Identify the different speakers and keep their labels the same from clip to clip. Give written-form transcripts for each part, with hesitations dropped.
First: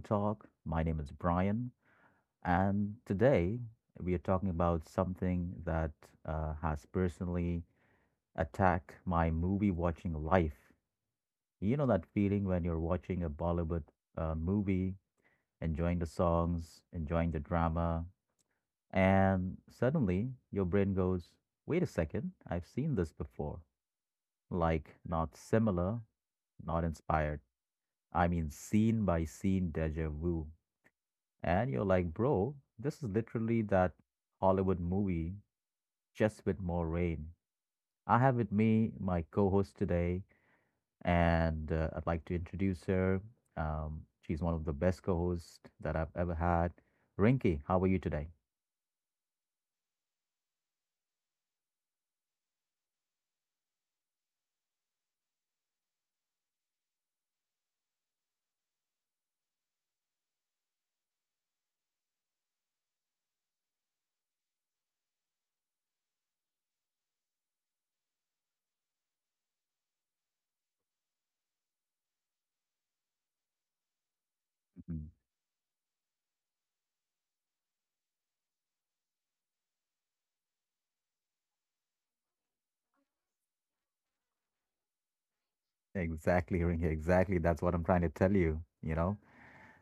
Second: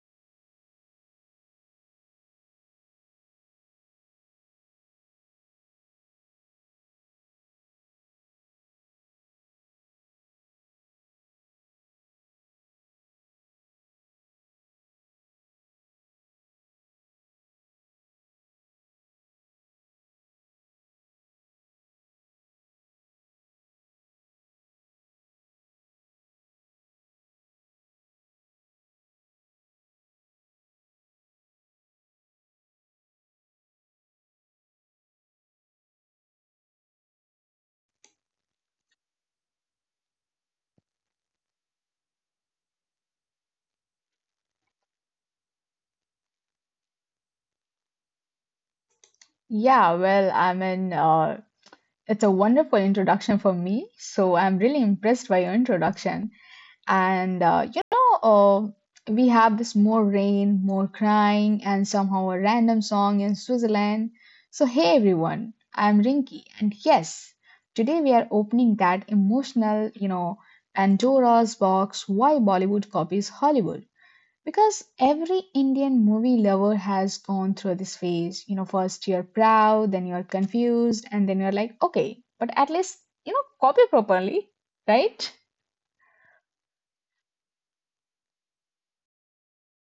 Speaker 1: Talk. My name is Brian, and today we are talking about something that has personally attacked my movie watching life. You know that feeling when you're watching a Bollywood movie, enjoying the songs, enjoying the drama, and suddenly your brain goes, wait a second, I've seen this before. Like, not similar, not inspired. I mean, scene by scene deja vu. And you're like, bro, this is literally that Hollywood movie, just with more rain. I have with me my co host today, and I'd like to introduce her. She's one of the best co hosts that I've ever had. Rinky, how are you today?
Speaker 2: Yeah, well, I mean, it's a wonderful introduction for me. So I'm really impressed by your introduction. And we have this more rain, more crying, and somehow a random song in Switzerland. So, hey everyone, I'm Rinky. And yes, today we are opening that emotional, Pandora's box why Bollywood copies Hollywood. Because
Speaker 1: Mhm.
Speaker 2: every Indian movie lover has gone through this phase. First you're proud, then you're confused, and then you're like, okay, but at least, copy properly, right?
Speaker 1: Exactly, Rinky, exactly. That's what I'm trying to tell you, you know.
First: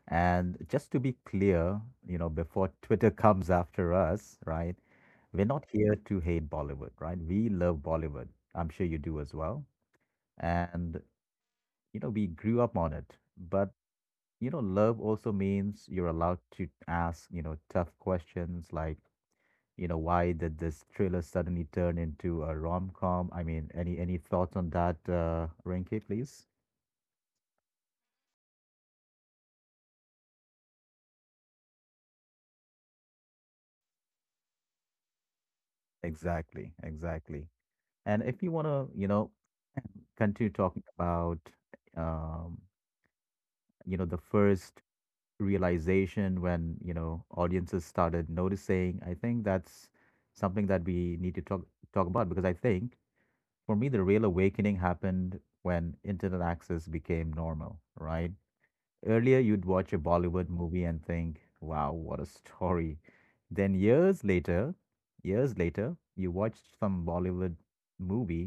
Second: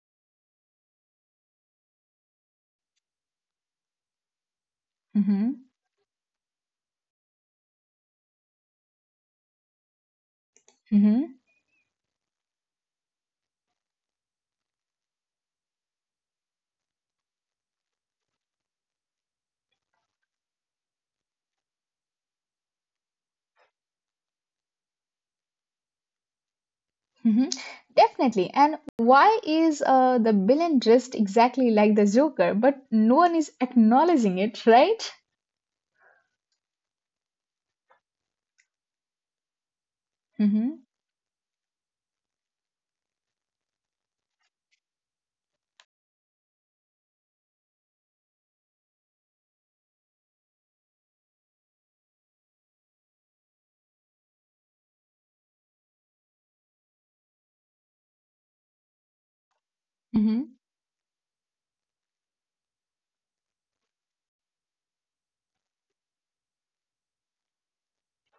Speaker 1: And just to be clear, before Twitter comes after us, right? We're
Speaker 2: Mm-hmm.
Speaker 1: not here to hate Bollywood, right? We love Bollywood. I'm sure you do as well. And
Speaker 2: Mm-hmm.
Speaker 1: we grew up on it, but love also means you're allowed to ask tough questions, like why did this thriller suddenly turn into a rom-com? I mean, any thoughts on that Rinky, please?
Speaker 2: Mm-hmm. Definitely. And why is the villain dressed exactly like the Joker, but no one is acknowledging it, right?
Speaker 1: Exactly, exactly. And if you want to continue talking
Speaker 2: Mm-hmm.
Speaker 1: about um the first realization, when audiences started noticing, I think that's something that we need to talk about, because I think, for me, the real awakening happened when internet access became normal, right? Earlier, you'd watch a Bollywood
Speaker 2: Mm-hmm.
Speaker 1: movie and think, wow, what a story. Then years later, you watched some Bollywood movie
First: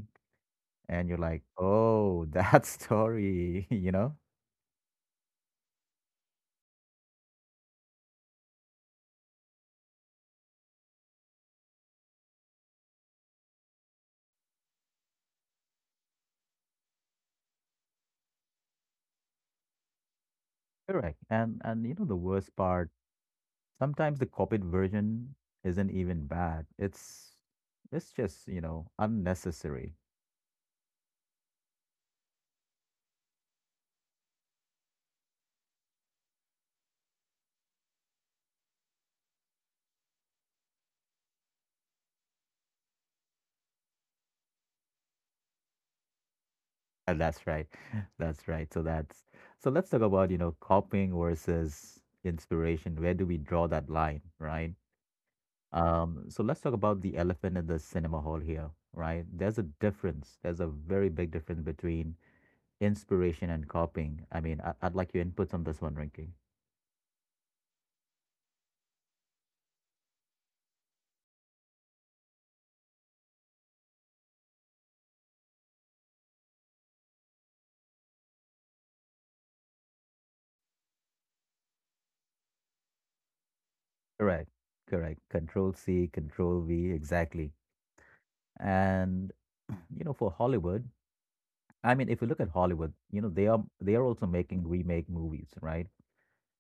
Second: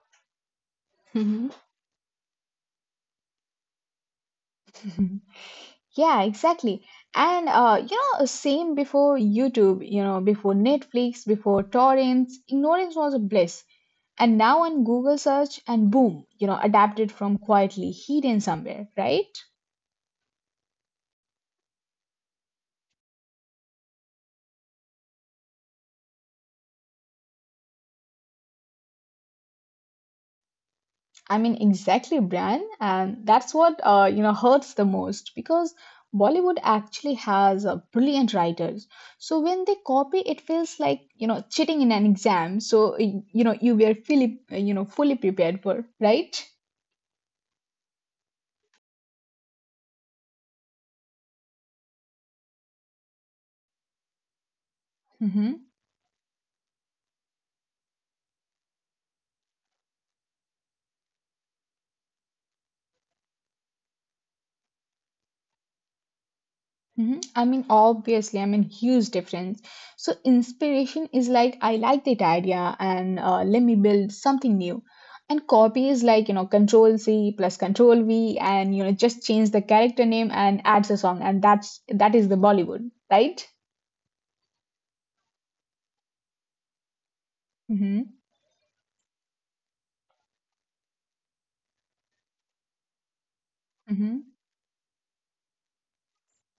Speaker 1: and you're like,
Speaker 2: Mm-hmm.
Speaker 1: oh, that story, you know?
Speaker 2: Yeah, exactly. And same before YouTube, before Netflix, before torrents, ignorance was a bliss. And now on Google search and boom, adapted from quietly hidden somewhere, right?
Speaker 1: Correct. And the worst part, sometimes the copied version isn't even bad. It's just, unnecessary.
Speaker 2: I mean, exactly, Brian. And that's what, hurts the most because Bollywood actually has brilliant writers. So when they copy, it feels like, cheating in an exam. So, you were fully prepared for, right?
Speaker 1: And that's right. That's right. So let's talk about, copying versus inspiration. Where do we draw that line, right?
Speaker 2: Mm-hmm.
Speaker 1: So let's talk about the elephant in the cinema hall here, right? There's a difference. There's a very big difference between inspiration and copying. I mean, I'd like your inputs on this one, Rinky.
Speaker 2: Mhm. I mean, obviously, I mean, huge difference. So, inspiration is like, I like that idea and let me build something new. And copy is like, control C plus control V and, just change the character name and adds a song. And that is the Bollywood, right?
Speaker 1: Correct. Correct. Control C, Control V, exactly.
Speaker 2: Hmm.
Speaker 1: And for Hollywood, I mean, if you look at Hollywood, they are
Speaker 2: Hmm.
Speaker 1: also making remake movies, right?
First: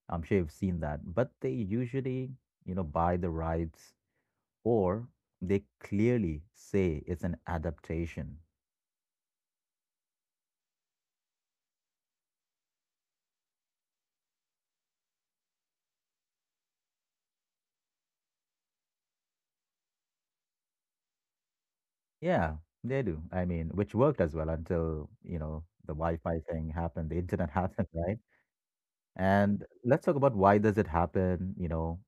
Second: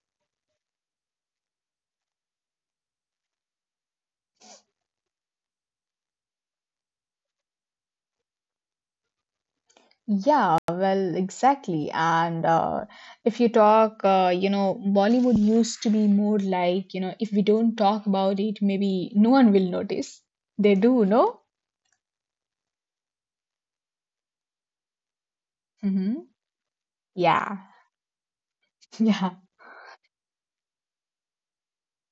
Speaker 1: I'm sure you've seen that, but they usually, buy the rights, or they clearly say it's an adaptation.
Speaker 2: Yeah, well, exactly. And if you talk, Bollywood used to be more like, if we don't talk about it, maybe no one will notice. They do, no?
Speaker 1: Yeah, they do. I mean, which worked as well until, the
Speaker 2: Hmm.
Speaker 1: Wi-Fi thing happened, the internet
Speaker 2: Yeah.
Speaker 1: happened, right?
Speaker 2: Yeah.
Speaker 1: And let's talk about why does it happen,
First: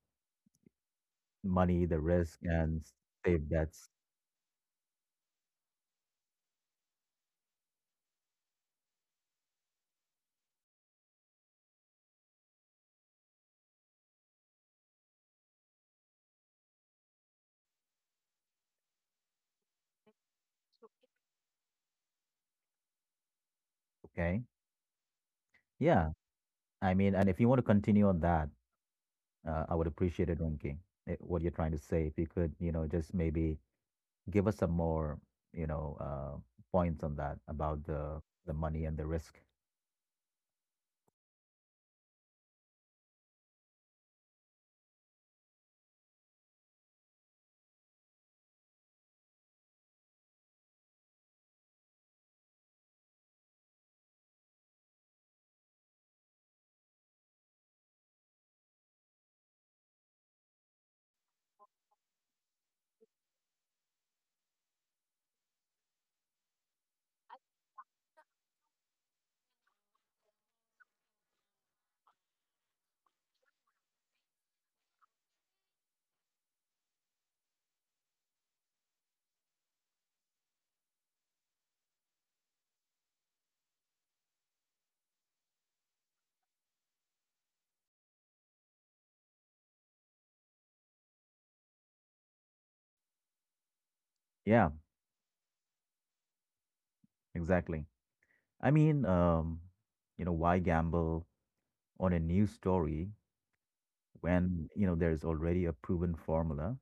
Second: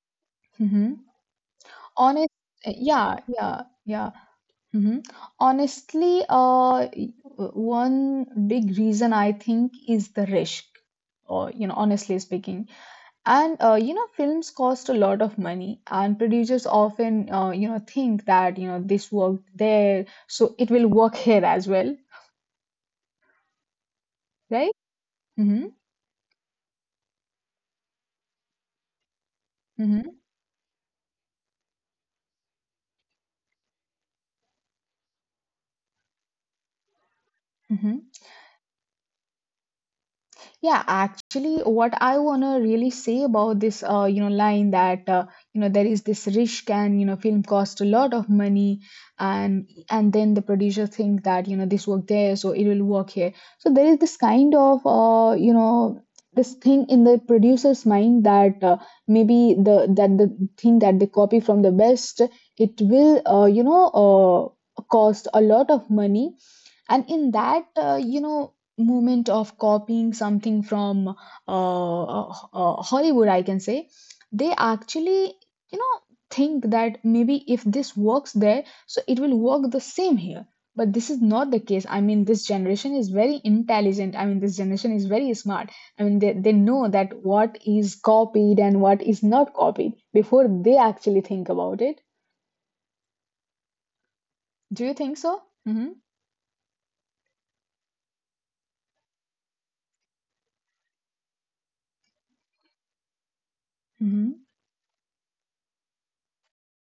Speaker 2: Hmm.
Speaker 1: money, the
Speaker 2: Honest.
Speaker 1: risk, and
Speaker 2: Yeah.
Speaker 1: safe
Speaker 2: Yeah.
Speaker 1: bets,
Speaker 2: Yeah. Hmm. Honestly, one big reason I think is the risk. Or honestly speaking, and films cost a lot of money, and producers often think that this worked there, so it will work here as well,
Speaker 1: okay?
Speaker 2: right? Mm-hmm.
Speaker 1: Yeah. I mean, and if you want to continue on that, I would
Speaker 2: Mm-hmm.
Speaker 1: appreciate it, Rinki, what you're trying to say. If you could, just maybe give us some more, you know, uh, points on that about
Speaker 2: Mm-hmm.
Speaker 1: the money and the risk.
Speaker 2: Yeah, actually, what I wanna really say about this, line that there is this risk, and film cost a lot of money, and then the producer think that this work there, so it will work here. So there is this kind of, this thing in the producer's mind that maybe the that the thing that they copy from the best, it will, cost a lot of money, and in that moment of copying something from Hollywood, I can say, they actually, you know, think that maybe if this works there, so it will work the same here. But this is not the case. I mean, this generation is very intelligent. I mean, this generation is very smart. I mean, they know that what is copied and what is not copied before they actually think about it.
Speaker 1: Yeah,
Speaker 2: Do you think so? Mm-hmm.
Speaker 1: exactly. I mean, why gamble on a new story
Speaker 2: Mm-hmm.
Speaker 1: when, there's already a proven formula,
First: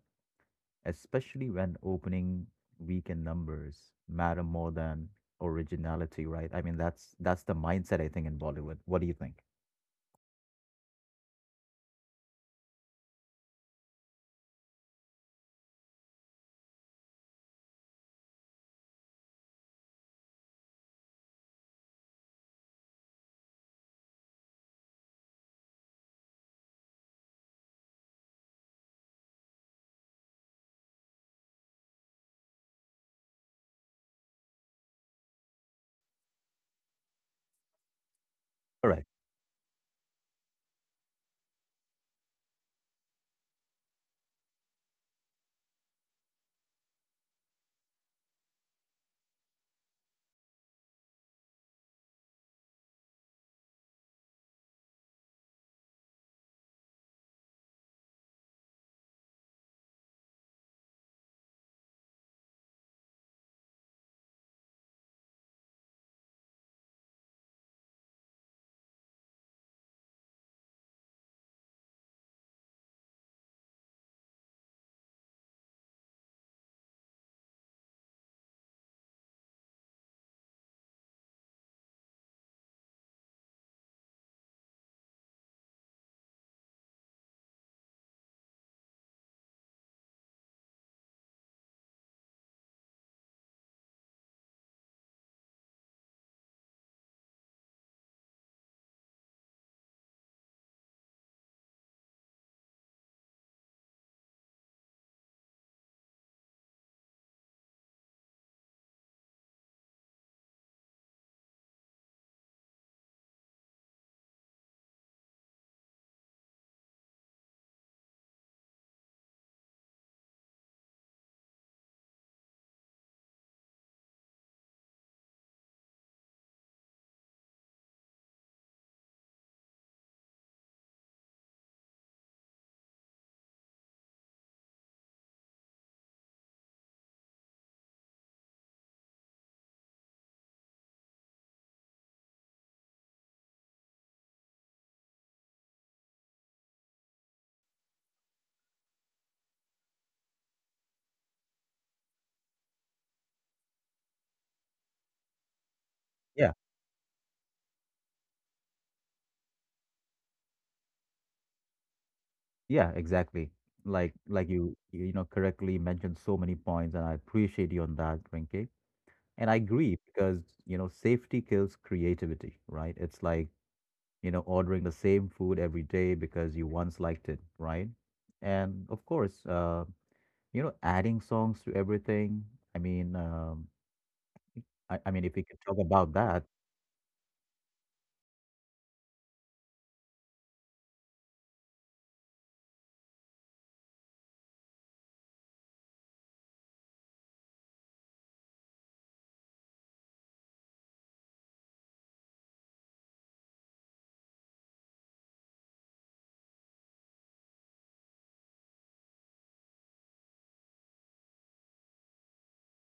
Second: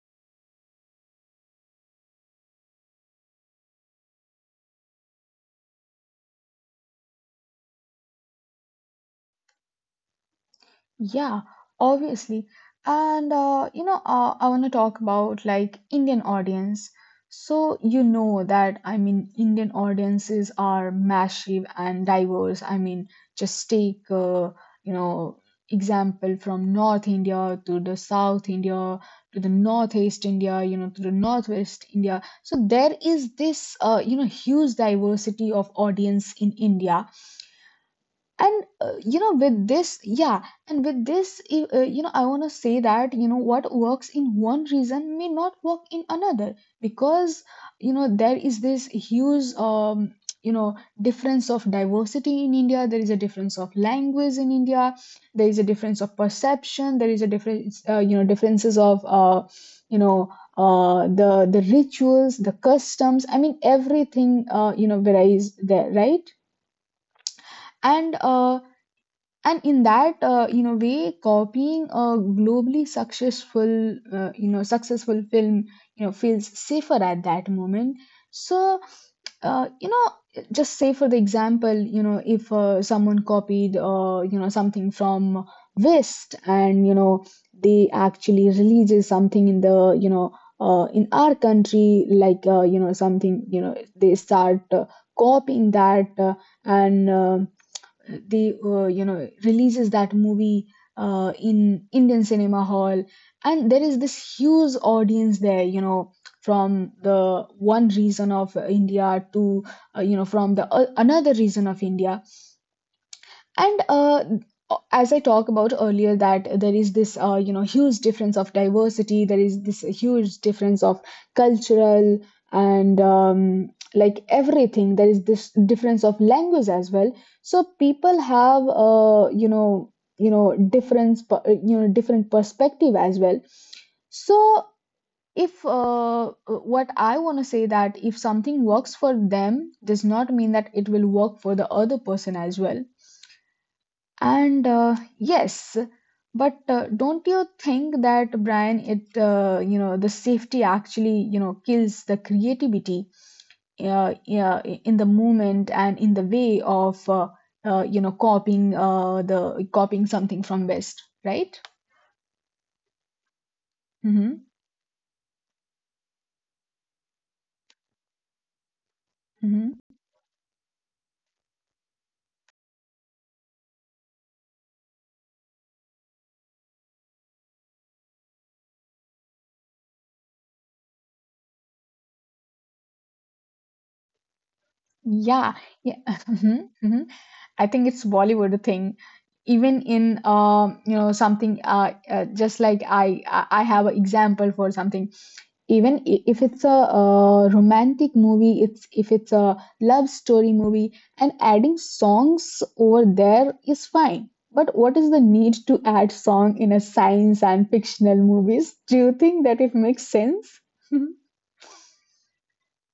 Speaker 1: especially when opening weekend numbers matter more than originality, right? I mean, that's the mindset I think in Bollywood. What do you think?
Speaker 2: Yeah, obviously. And I want to talk about like Indian audience. So you know that, I mean, Indian audiences are massive and diverse. I mean, just take you know example from North India to the South India to the Northeast India, to the Northwest India. So there is this huge diversity of audience in India, and
Speaker 1: Correct.
Speaker 2: with this, yeah, and with this I want to say that what works in one region may not work in another, because there is this huge you know difference of diversity in India. There is a difference of language in India. There is a difference of perception. There is a difference, differences of, you know uh, the the rituals, the customs, I mean everything varies there, right? And uh, and in that way, copying a globally successful successful film feels safer at that moment. So uh, you know just say for the example, if someone copied something from west, and they actually releases something in the in our country, like something, they start copying that, and they releases that movie in Indian cinema hall, and there is this huge audience there. From the one region of India to from the another region of India. And as I talked about earlier, that there is this huge difference of diversity, there is this huge difference of cultural, and like everything, there is this difference of language as well. So people have you know difference per- you know different perspective as well. So if what I want to say, that if something works for them, does not mean that it will work for the other person as well. And yes, but don't you think that, Brian, it you know the safety actually kills the creativity, yeah, in the movement and in the
Speaker 1: Yeah.
Speaker 2: way of copying something from West, right?
Speaker 1: Yeah, exactly. Like
Speaker 2: Hmm.
Speaker 1: you you know correctly mentioned so many points, and I appreciate you on that, Rinke. And I
Speaker 2: Hmm.
Speaker 1: agree, because, safety kills creativity, right? It's like, ordering the same food every day because you once liked it, right? And of course, adding songs to everything. I mean, I mean, if we
Speaker 2: Yeah,
Speaker 1: could talk
Speaker 2: yeah.
Speaker 1: about that,
Speaker 2: Hmm. Hmm. I think it's Bollywood thing. Even in something, just like I have an example for something. Even if it's a romantic movie, it's if it's a love story movie, and adding songs over there is fine, but what is the need to add song in a science and fictional movies? Do you think that it makes sense?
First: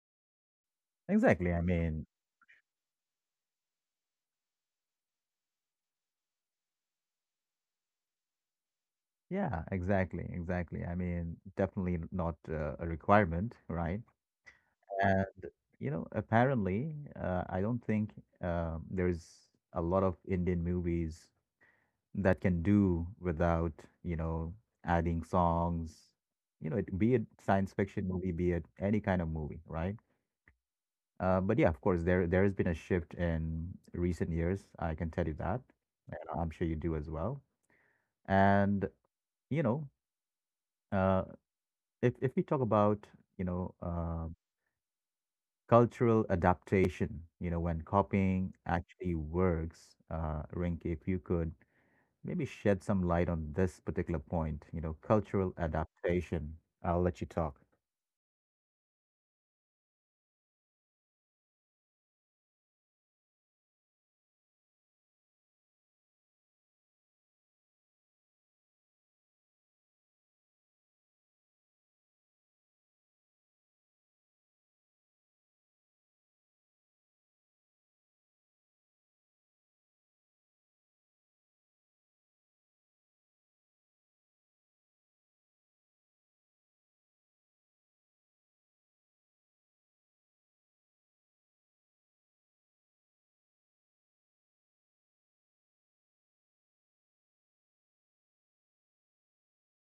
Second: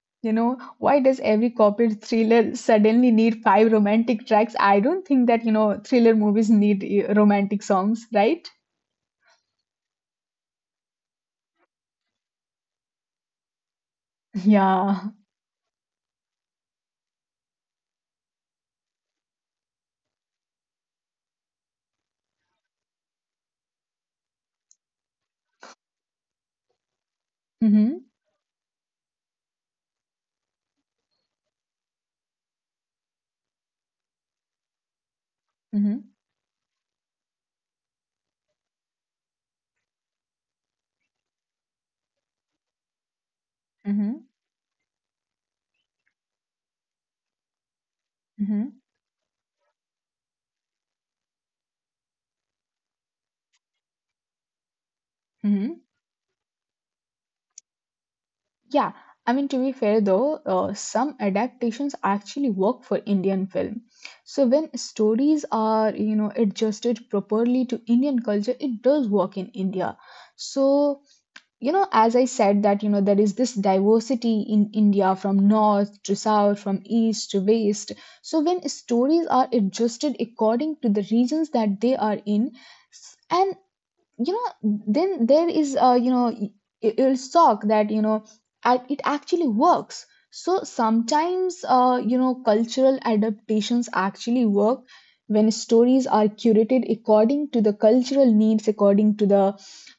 Speaker 2: you know why does every
Speaker 1: exactly. I
Speaker 2: corporate
Speaker 1: mean,
Speaker 2: thriller suddenly need five romantic tracks? I don't think that thriller movies need romantic songs, right?
Speaker 1: yeah, exactly, exactly. I mean, definitely not a requirement, right?
Speaker 2: Yeah.
Speaker 1: And, apparently, I don't think there's a lot of Indian movies that can do without, you know, adding songs, be it science
Speaker 2: Mm-hmm,
Speaker 1: fiction movie, be it any kind of movie, right? But yeah, of course, there has been a shift in recent years. I can tell you that,
Speaker 2: mm-hmm,
Speaker 1: and I'm sure you do as well. And you know, uh, if we talk about you know
Speaker 2: mm-hmm,
Speaker 1: uh, cultural adaptation, when copying
Speaker 2: mm-hmm,
Speaker 1: actually works, Rinke, if you could maybe shed some light on this particular point, cultural
Speaker 2: mm-hmm.
Speaker 1: adaptation. I'll let you talk.
Speaker 2: Yeah, I mean, to be fair though, some adaptations actually work for Indian film. So when stories are, adjusted properly to Indian culture, it does work in India. So, as I said that, there is this diversity in India from north to south, from east to west. So when stories are adjusted according to the regions that they are in, and you then there is will talk that it actually works. So sometimes cultural adaptations actually work when stories are curated according to the cultural needs, according to the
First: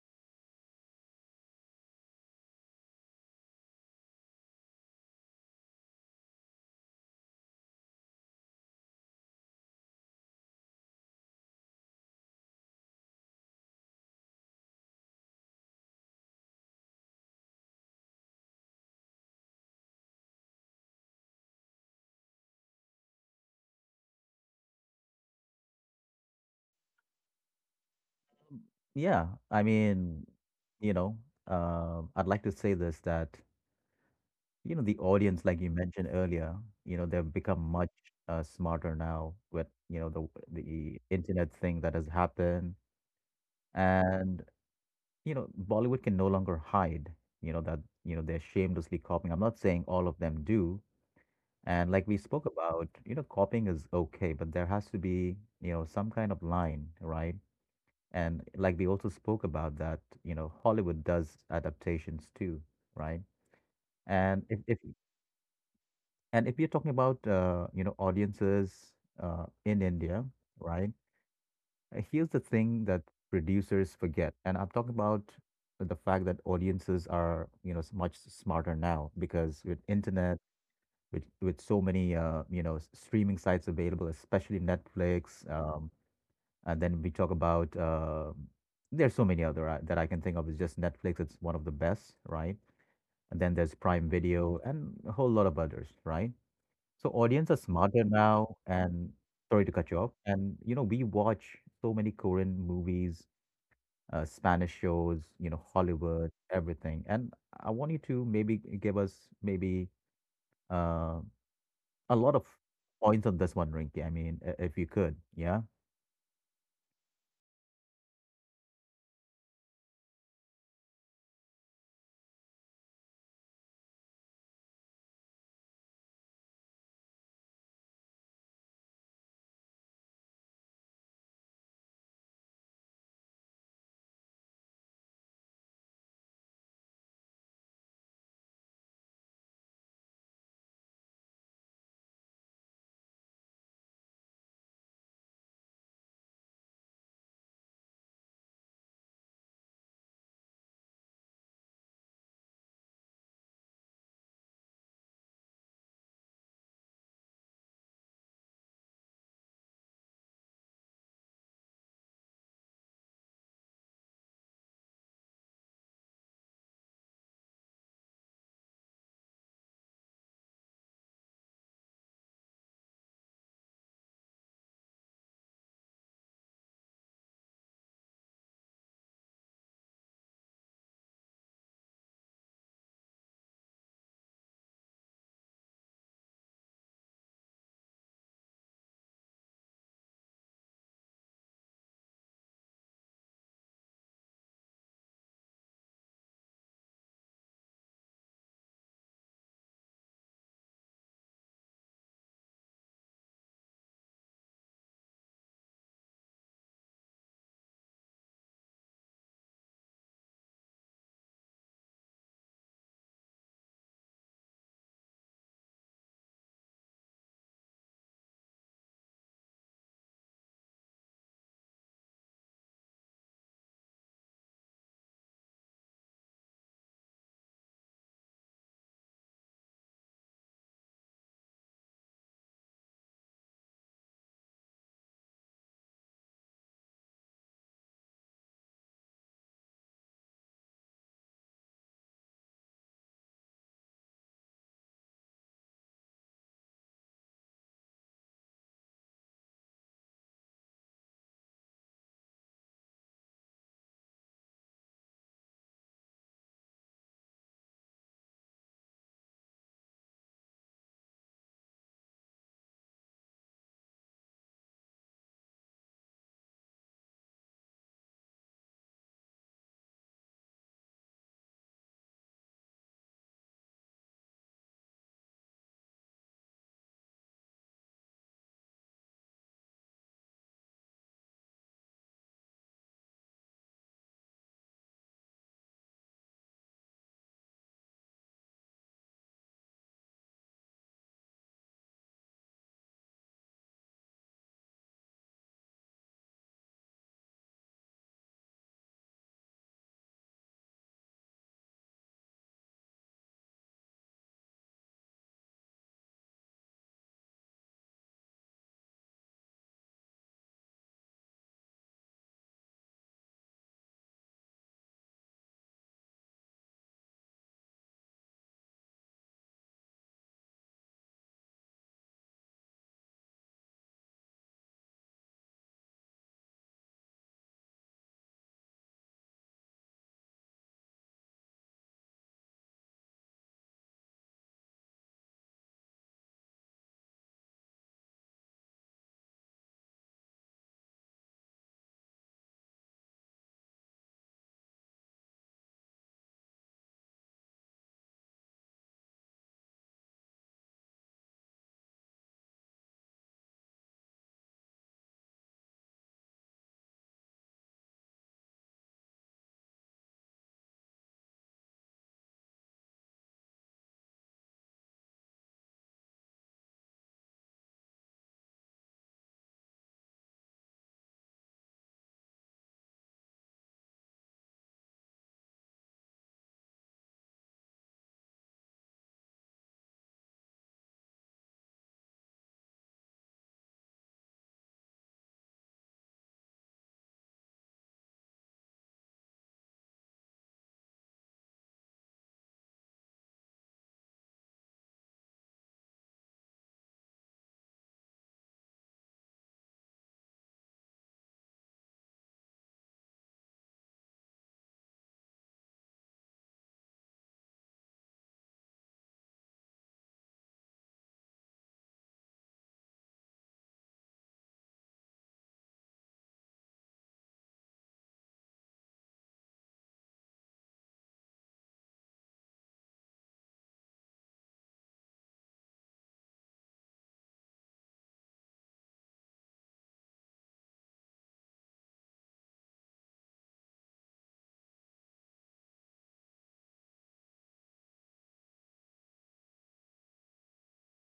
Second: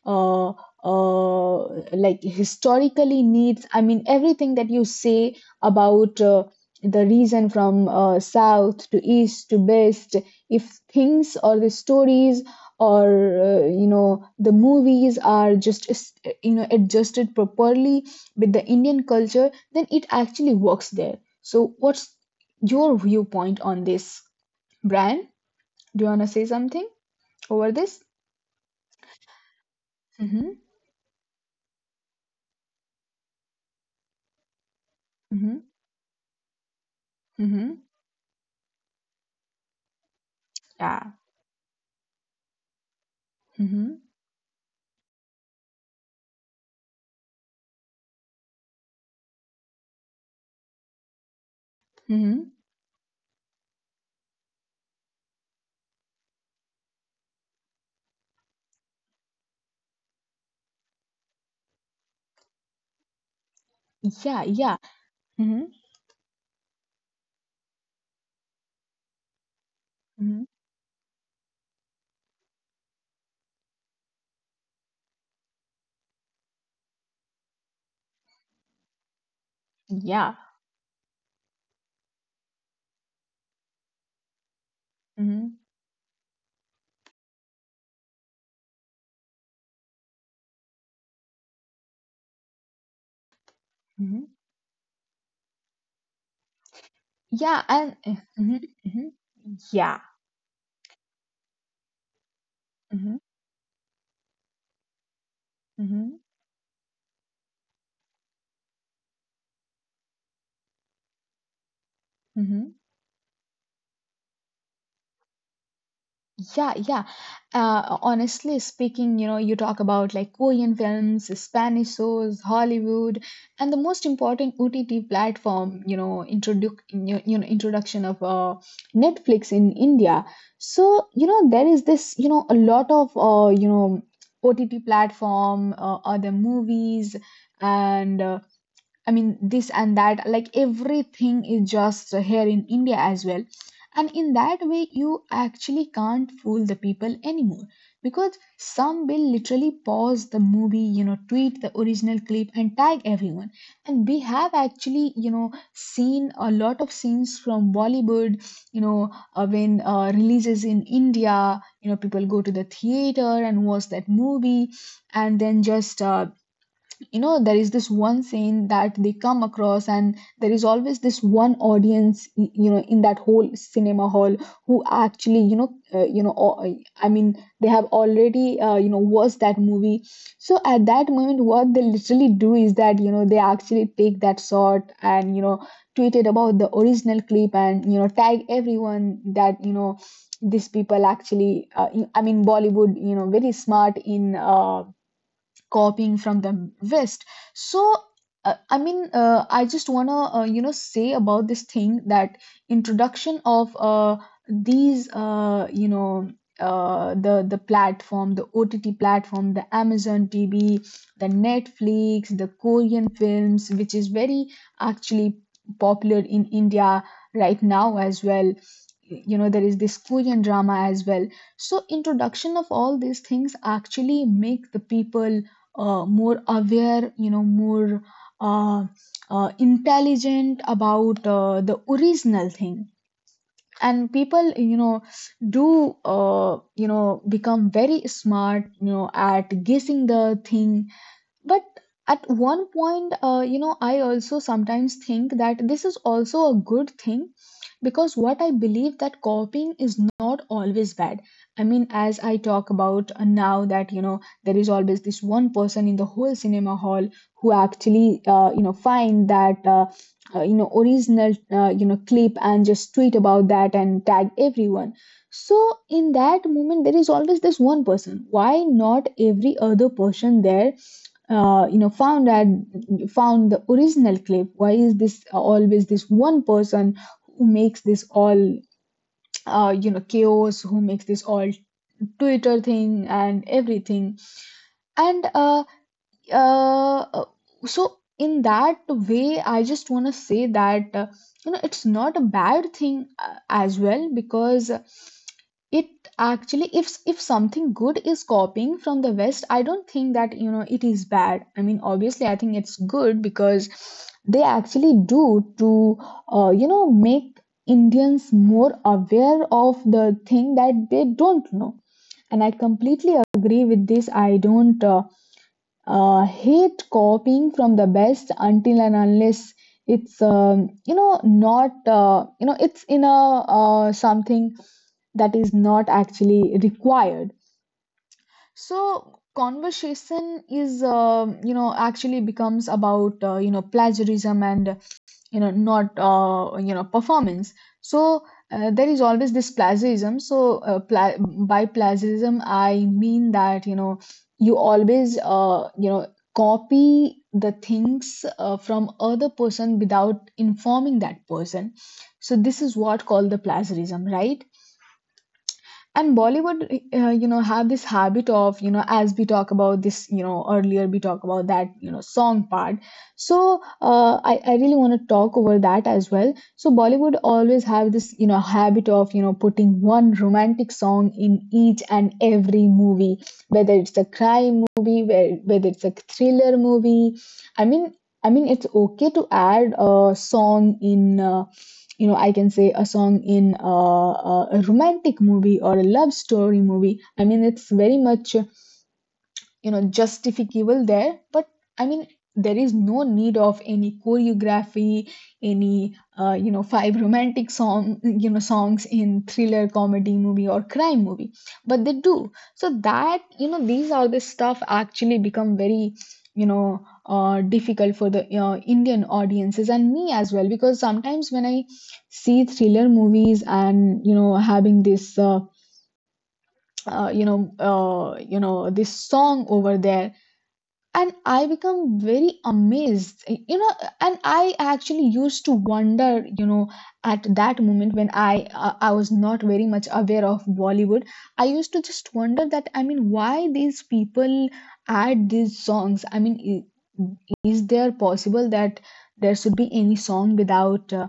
Speaker 2: uh, uh, like historically needs, I mean everything that you say about the region from south to east to west. If things or the stories or the movies are just adjusted properly with the Indian culture, then it actually works there. So what's your viewpoint on this, Brian? Do you want to say something over this?
Speaker 1: Yeah, I mean,
Speaker 2: Mm-hmm,
Speaker 1: you know, I'd like to say this, that, the audience,
Speaker 2: mm-hmm,
Speaker 1: like you mentioned earlier, they've become
Speaker 2: mm-hmm,
Speaker 1: much smarter now with, the
Speaker 2: yeah,
Speaker 1: internet thing that has happened.
Speaker 2: mm-hmm,
Speaker 1: And, Bollywood can no longer hide, that, they're shamelessly copying. I'm not saying all of them do. And like we spoke
Speaker 2: mm-hmm,
Speaker 1: about, copying is okay, but there has to be, some kind of line, right? And like we also spoke about that, Hollywood does adaptations too, right?
Speaker 2: yeah,
Speaker 1: And if,
Speaker 2: yeah,
Speaker 1: if
Speaker 2: mm-hmm,
Speaker 1: and if you're talking about, audiences in India,
Speaker 2: mm-hmm,
Speaker 1: right? Here's the thing that producers forget, and I'm talking about the fact that audiences are, much smarter now, because with
Speaker 2: yeah,
Speaker 1: internet, with so many streaming sites available, especially
Speaker 2: mm-hmm,
Speaker 1: Netflix. And then we talk about, there's so many other that I can think of. It's just Netflix. It's one of the best, right? And then there's Prime
Speaker 2: mm-hmm,
Speaker 1: Video and a whole lot of others, right? So audience are
Speaker 2: yeah,
Speaker 1: smarter
Speaker 2: mm-hmm,
Speaker 1: now,
Speaker 2: mm-hmm,
Speaker 1: and sorry to cut you
Speaker 2: yeah,
Speaker 1: off. And we watch so many Korean
Speaker 2: mm-hmm,
Speaker 1: movies, Spanish shows,
Speaker 2: mm-hmm,
Speaker 1: Hollywood, everything. And I want you to maybe give us maybe, Uh, a lot of
Speaker 2: mm-hmm.
Speaker 1: points on this one, Rinky. I mean, if you could, yeah.
Speaker 2: Yeah, yeah. Honestly speaking, you talk about like Korean films, Spanish shows, Hollywood, and the most important OTT platform, introduce you you know introduction of Netflix in India. So there is this a lot of OTT platform, other movies, and I mean, this and that, like everything is just here in India as well. And in that way, you actually can't fool the people anymore because some will literally pause the movie, tweet the original clip and tag everyone. And we have actually, seen a lot of scenes from Bollywood, you know, when releases in India, people go to the theater and watch that movie and then just there is this one scene that they come across, and there is always this one audience in that whole cinema hall who actually you know or, I mean they have already watched that movie. So at that moment what they literally do is that they actually take that shot and tweet it about the original clip and tag everyone that these people actually I mean Bollywood, very smart in copying from the West. So I just want to say about this thing that introduction of these uh, you know the platform, the OTT platform, the Amazon TV, the Netflix, the Korean films, which is very actually popular in India right now as well. You know there is this Korean drama as well. So introduction of all these things actually make the people more aware, you know, more uh, intelligent about the original thing. And people do become very smart at guessing the thing. But at one point, I also sometimes think that this is also a good thing, because what I believe, that copying is not always bad. I mean, as I talk about now, that there is always this one person in the whole cinema hall who actually find that original clip and just tweet about that and tag everyone. So in that moment there is always this one person. Why not every other person there uh, you know found at found the original clip? Why is this always this one person who makes this all, chaos, who makes this all Twitter thing and everything? And uh, uh, uh, so in that way I just want to say that, it's not a bad thing as well, because it actually, if something good is copying from the West, I don't think that it is bad. I mean, obviously I think it's good, because they actually do to make Indians more aware of the thing that they don't know. And I completely agree with this. I don't hate copying from the best until and unless it's you know not you know it's in a, something that is not actually required. So conversation is actually becomes about plagiarism and not performance. So there is always this plagiarism. So by plagiarism I mean that you always copy the things from other person without informing that person. So this is what called the plagiarism, right? And Bollywood have this habit of as we talk about this, earlier we talk about that song part. So I really want to talk over that as well. So Bollywood always have this habit of putting one romantic song in each and every movie, whether it's a crime movie, whether it's a thriller movie. I mean, I mean it's okay to add a song in, I can say a song in a romantic movie or a love story movie. I mean, it's very much, justificable there. But I mean, there is no need of any choreography, any five romantic songs in thriller comedy movie or crime movie. But they do so that these are the stuff actually become very difficult for the Indian audiences, and me as well, because sometimes when I see thriller movies and having this this song over there, and I become very amazed, you know and I actually used to wonder, you know at that moment when I was not very much aware of Bollywood. I used to just wonder that, I mean, why these people add these songs. I mean, is there possible that there should be any song without uh,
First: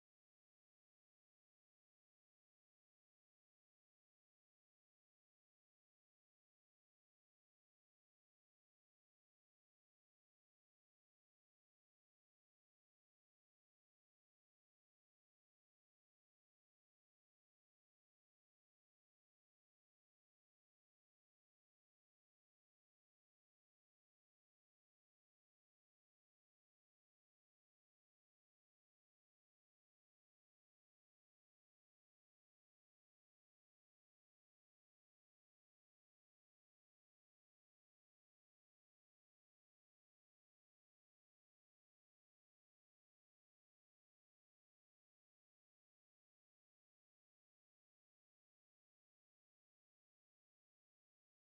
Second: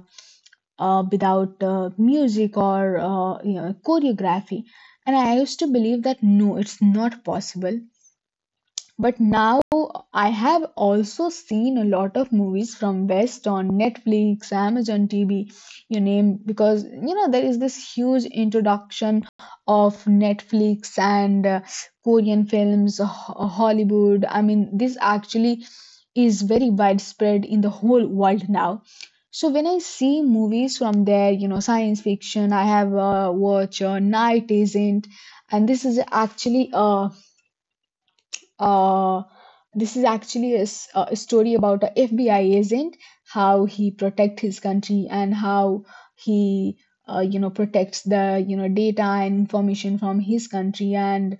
Speaker 2: uh, without music or, choreography? And I used to believe that no, it's not possible. But now I have also seen a lot of movies from West on Netflix, Amazon TV, you name, because there is this huge introduction of Netflix and Korean films, Hollywood. I mean, this actually is very widespread in the whole world now. So when I see movies from there, you know, science fiction, I have watched Night Agent, and this is actually a, uh, a story about a FBI agent, how he protect his country and how he, you know, protects the data and information from his country. And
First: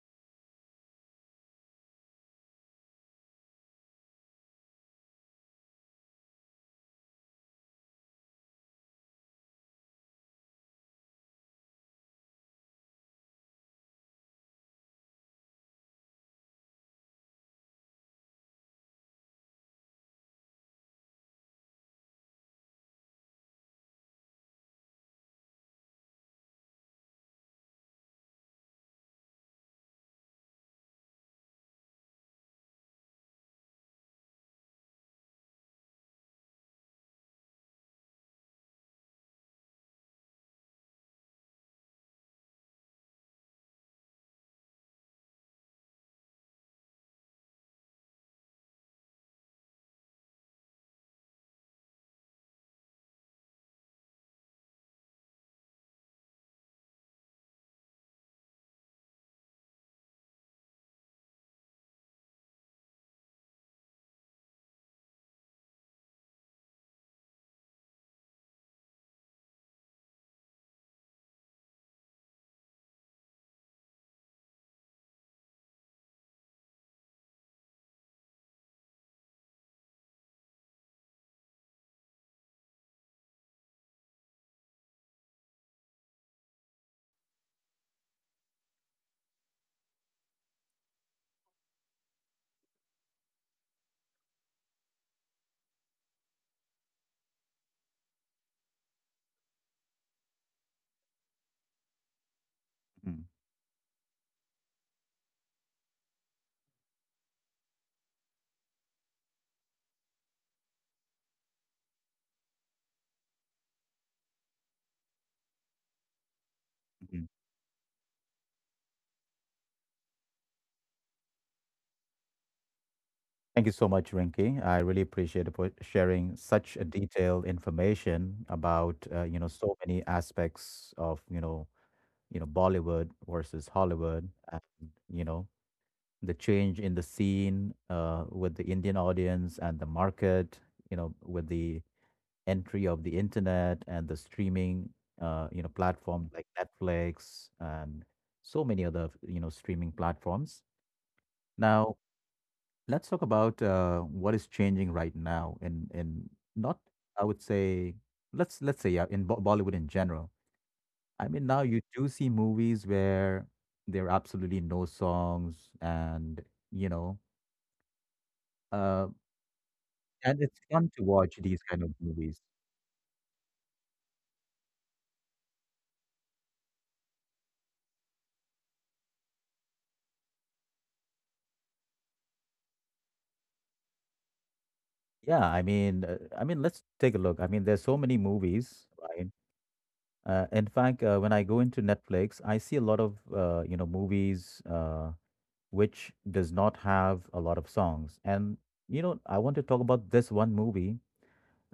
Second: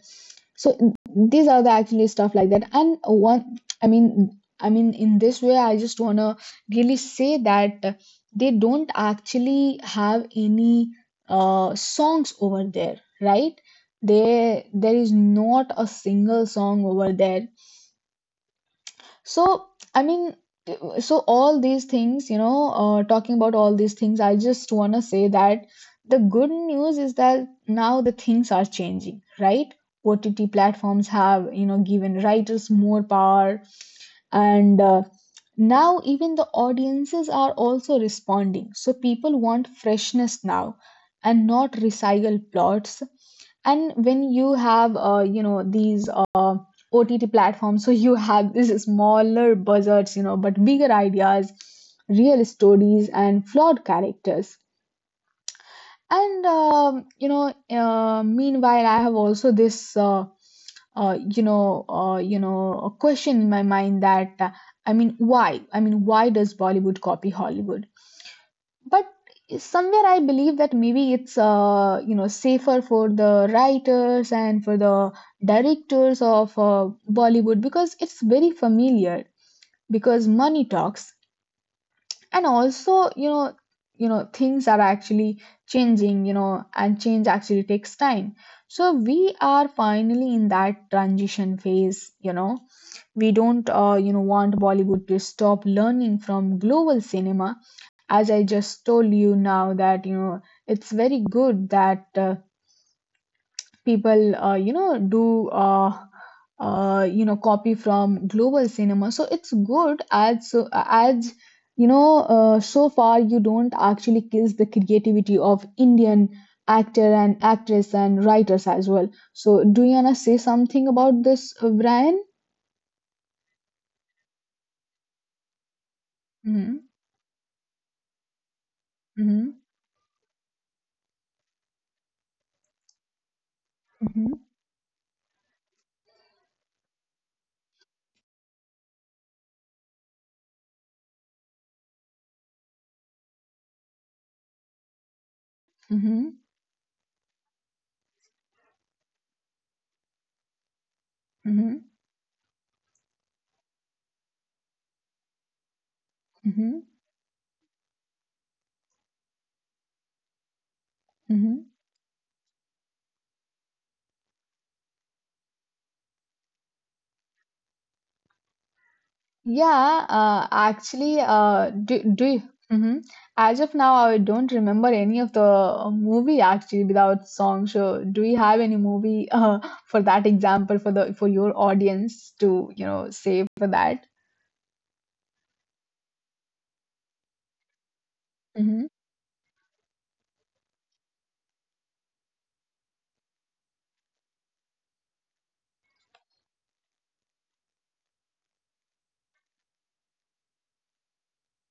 Speaker 2: so these are the actually stuff like that. And one, I mean, in this way, I just wanna really say that they don't actually have any songs over there, right? There is not a single song over there. So I mean, so all these things, talking about all these things, I just want to say that the good news is that now the things are changing, right? OTT platforms have, given writers more power, and now even the audiences are also responding. So people want freshness now and not recycled plots. And when you have these OTT platforms, so you have these smaller buzzards, but bigger ideas, real stories, and flawed characters. And meanwhile I have also this a question in my mind that, I mean, why does Bollywood copy Hollywood? But somewhere I believe that maybe it's safer for the writers and for the directors of Bollywood, because it's very familiar, because money talks. And also you know, things are actually changing, and change actually takes time. So we are finally in that transition phase, we don't want Bollywood to stop learning from global cinema. As I just told you now that, it's very good that
Speaker 1: Mhm,
Speaker 2: people do uh, copy from global cinema, so it's good. As so as so far you don't actually kills the creativity of Indian actor
Speaker 1: mhm.
Speaker 2: and actress and writers as well. So do you wanna say something about this, Brian?
Speaker 1: Thank you so much, Rinky. I really appreciate it for sharing such
Speaker 2: mm-hmm,
Speaker 1: a detailed information about
Speaker 2: mm-hmm,
Speaker 1: so many aspects of Bollywood versus Hollywood,
Speaker 2: mm-hmm,
Speaker 1: and you know the change in the scene with the Indian audience and the market, with the entry of the internet and the streaming, platforms
Speaker 2: mm-hmm,
Speaker 1: like Netflix and so many other, streaming platforms.
Speaker 2: mm-hmm,
Speaker 1: Now, let's talk about what is changing right now in not,
Speaker 2: mm-hmm.
Speaker 1: I would say, let's say, yeah, in Bo Bollywood in general. I mean, now
Speaker 2: Mm-hmm.
Speaker 1: you do see movies where there are absolutely no songs, you know, uh,
Speaker 2: Yeah,
Speaker 1: and it's fun to
Speaker 2: actually,
Speaker 1: watch these kind of
Speaker 2: do,
Speaker 1: movies.
Speaker 2: do Hmm. As of now, I don't remember any of the movie actually without song. So, do you have any movie for that example for the for your audience to say for that?
Speaker 1: Yeah, I mean, let's take a look. I mean, there's so many movies,
Speaker 2: Mm-hmm.
Speaker 1: right? In fact, when I go into Netflix, I see a lot of movies, which does not have a lot of songs. And I want to talk about this one movie,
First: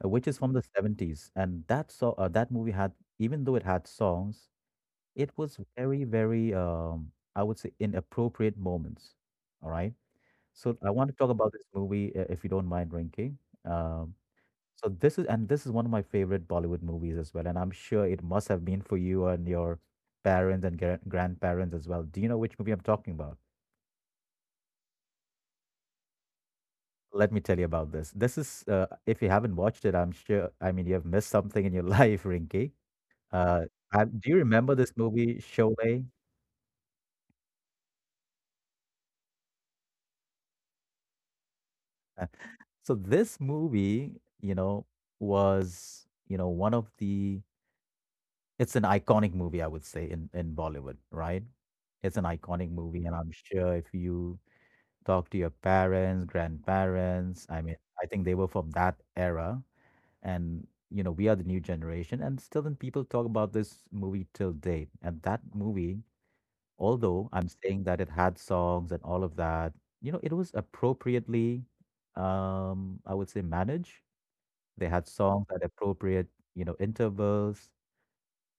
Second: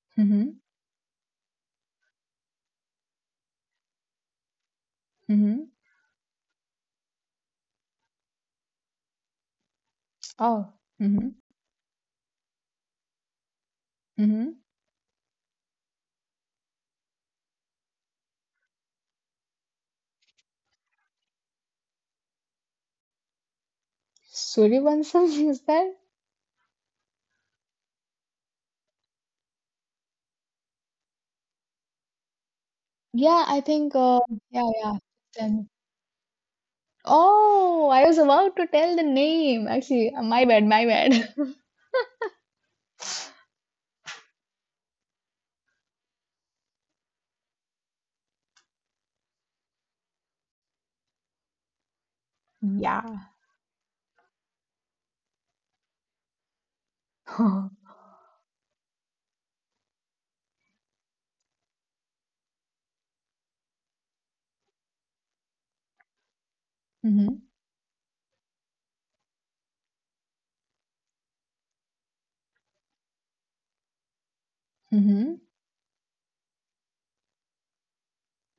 Speaker 1: which is from
Speaker 2: Mm-hmm.
Speaker 1: the 70s. And that movie had, even though it had songs, it was
Speaker 2: Mm-hmm.
Speaker 1: very, very, I would say, inappropriate moments. All right.
Speaker 2: Oh.
Speaker 1: So I want to
Speaker 2: Mm-hmm.
Speaker 1: talk about this movie, if you don't mind, Rinki.
Speaker 2: Mm-hmm.
Speaker 1: This is one of my favorite Bollywood movies as well, and I'm sure it must have been for you and your parents and grandparents as well. Do you know which movie I'm talking about?
Speaker 2: Suryavansham is that?
Speaker 1: Let me tell you about this. This is, if you haven't watched it, I'm sure. I mean, you have missed something in your life, Rinky.
Speaker 2: Yeah, I
Speaker 1: Uh,
Speaker 2: think.
Speaker 1: do you
Speaker 2: Yeah,
Speaker 1: remember
Speaker 2: yeah.
Speaker 1: this movie,
Speaker 2: Then.
Speaker 1: Sholay?
Speaker 2: Oh, I was about to tell the name. Actually, my bad, my bad.
Speaker 1: Uh, so this movie, was one of the. It's an iconic movie, I would say, in Bollywood, right? It's an iconic movie, and I'm
Speaker 2: Yeah.
Speaker 1: sure if you talk to your parents, grandparents. I mean, I think they were from that era. And, we are the new generation. And still, then people talk about this movie till date. And that movie, although
Speaker 2: Hmm.
Speaker 1: I'm saying that it had songs and all of that, it was appropriately, I would say, managed. They had
Speaker 2: Mm-hmm.
Speaker 1: songs at appropriate, intervals.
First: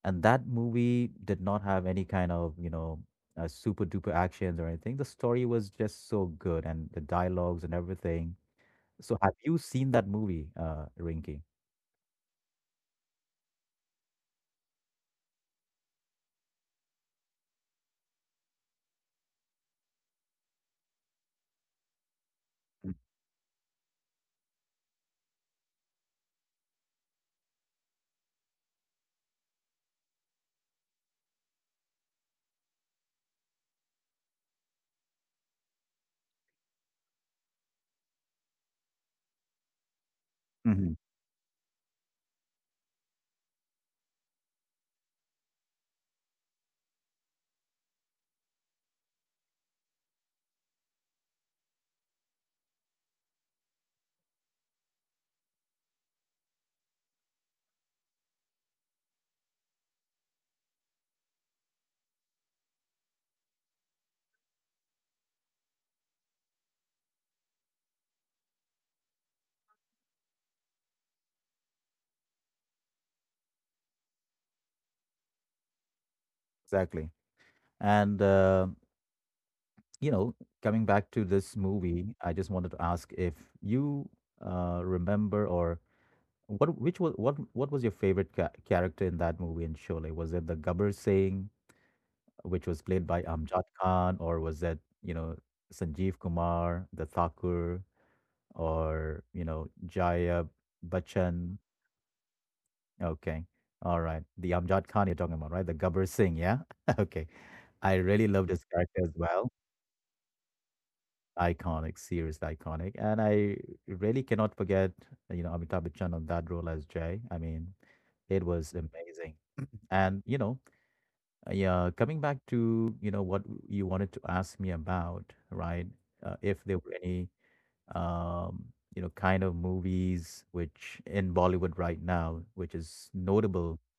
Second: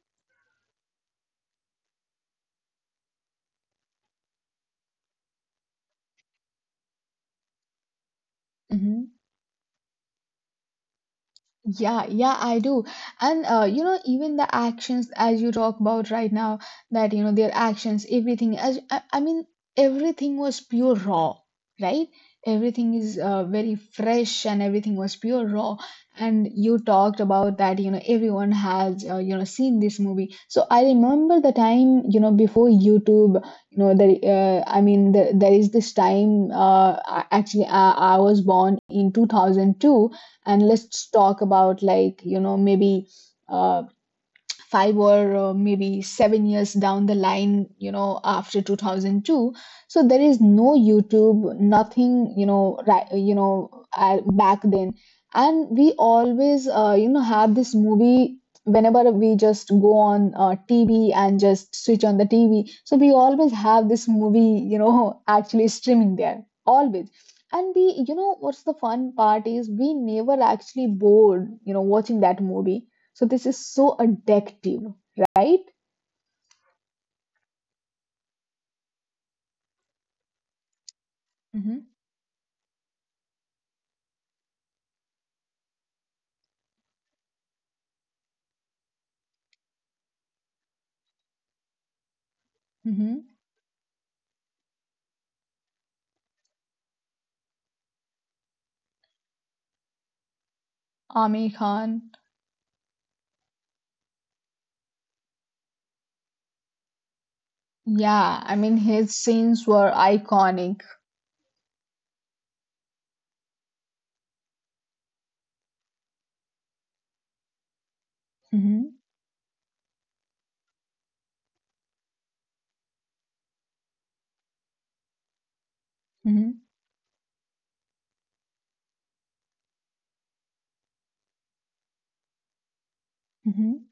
Speaker 1: And that movie did not have any kind of, super duper actions or anything. The story was just so good, and the dialogues and everything.
Speaker 2: Mm-hmm.
Speaker 1: So, have you seen that movie, Rinky?
Speaker 2: Yeah, yeah, I do. And even the actions, as you talk about right now, that, their actions, everything, as I mean, everything was pure raw, right? Everything is very fresh, and everything was pure raw. And you talked about that, everyone has, seen this movie. So I remember the time, before YouTube, there is this time, actually, I was born in 2002, and
Speaker 1: Hmm.
Speaker 2: let's talk about, like, maybe uh, five, or maybe 7 years down the line, after 2002. So there is no YouTube, nothing, back then. And we always, have this movie whenever we just go on TV and just switch on the TV. So we always have this movie, actually streaming there, always. And we, what's the fun part is, we never actually bored, watching that movie. So this is so addictive, right?
Speaker 1: Exactly. And, you know, coming back to this movie,
Speaker 2: Mm-hmm.
Speaker 1: I just wanted to ask if you remember, or what was your favorite ca character in that movie in Sholay? Was it the Gabbar Singh, which was played by
Speaker 2: Mm-hmm.
Speaker 1: Amjad Khan, or was that, you know, Sanjeev Kumar, the Thakur, or, Jaya Bachchan?
Speaker 2: Amir Khan.
Speaker 1: Okay. All right. The Amjad Khan you're talking about, right? The Gabbar Singh, yeah? Okay. I really loved
Speaker 2: Yeah,
Speaker 1: his
Speaker 2: I mean,
Speaker 1: character as
Speaker 2: his
Speaker 1: well.
Speaker 2: scenes were iconic.
Speaker 1: Iconic, seriously iconic. And I really cannot forget, Amitabh Bachchan on that role as Jay. I mean, it was
Speaker 2: Mm-hmm.
Speaker 1: amazing. And, you know, Yeah, Coming back to, what you wanted to ask me about, right?
Speaker 2: Mm-hmm.
Speaker 1: If there were any, um, kind of movies which in Bollywood right now, which is notable
Speaker 2: Mm-hmm.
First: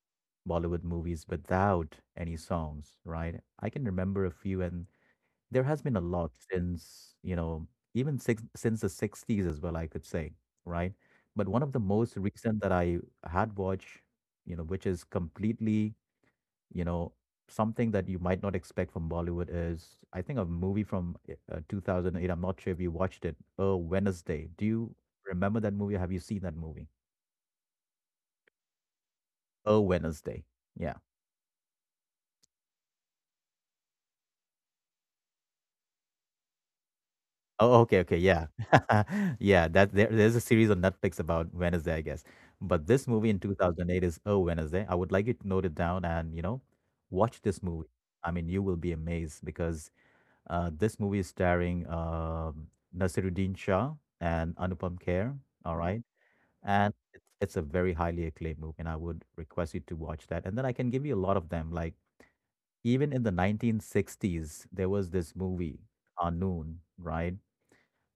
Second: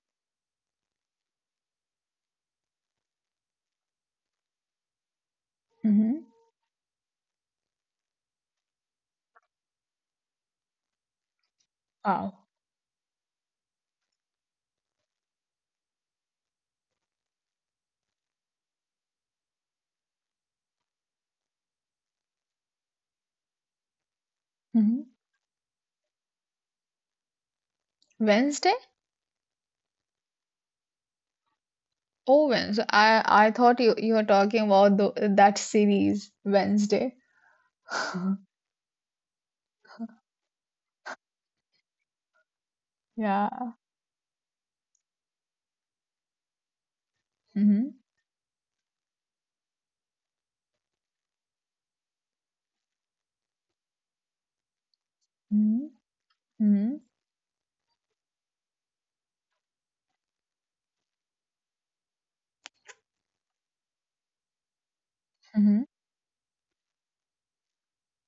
Speaker 1: Bollywood movies without any songs, right? I can remember a few, and there has been a
Speaker 2: Mm-hmm.
Speaker 1: lot since, even six, since the 60s as well, I could say, right? But one of the most
Speaker 2: Wow.
Speaker 1: recent that I had watched, which is completely you know, something that you might not expect from Bollywood is, I think, a movie from 2008. I'm not sure if you watched it. A Wednesday. Do you
Speaker 2: Mm-hmm.
Speaker 1: remember that movie? Have you seen that movie?
Speaker 2: Wednesday?
Speaker 1: A Wednesday. Yeah.
Speaker 2: Oh, Wednesday. I thought you were talking about the, that series Wednesday.
Speaker 1: Oh, okay, okay, yeah, yeah. There's a series on Netflix about Wednesday, I guess. But this movie in
Speaker 2: Yeah.
Speaker 1: 2008 is A Wednesday. I would like you to note it down and watch this
Speaker 2: Mm-hmm.
Speaker 1: movie. I mean, you will be amazed because this movie is starring Nasiruddin Shah and Anupam Kher. All
Speaker 2: Mm-hmm.
Speaker 1: right, and it's a very highly acclaimed movie, and I would request you to watch that. And then I can give you a lot of them. Like even in the 1960s, there was this
Speaker 2: Mm-hmm.
Speaker 1: movie, Noon, right?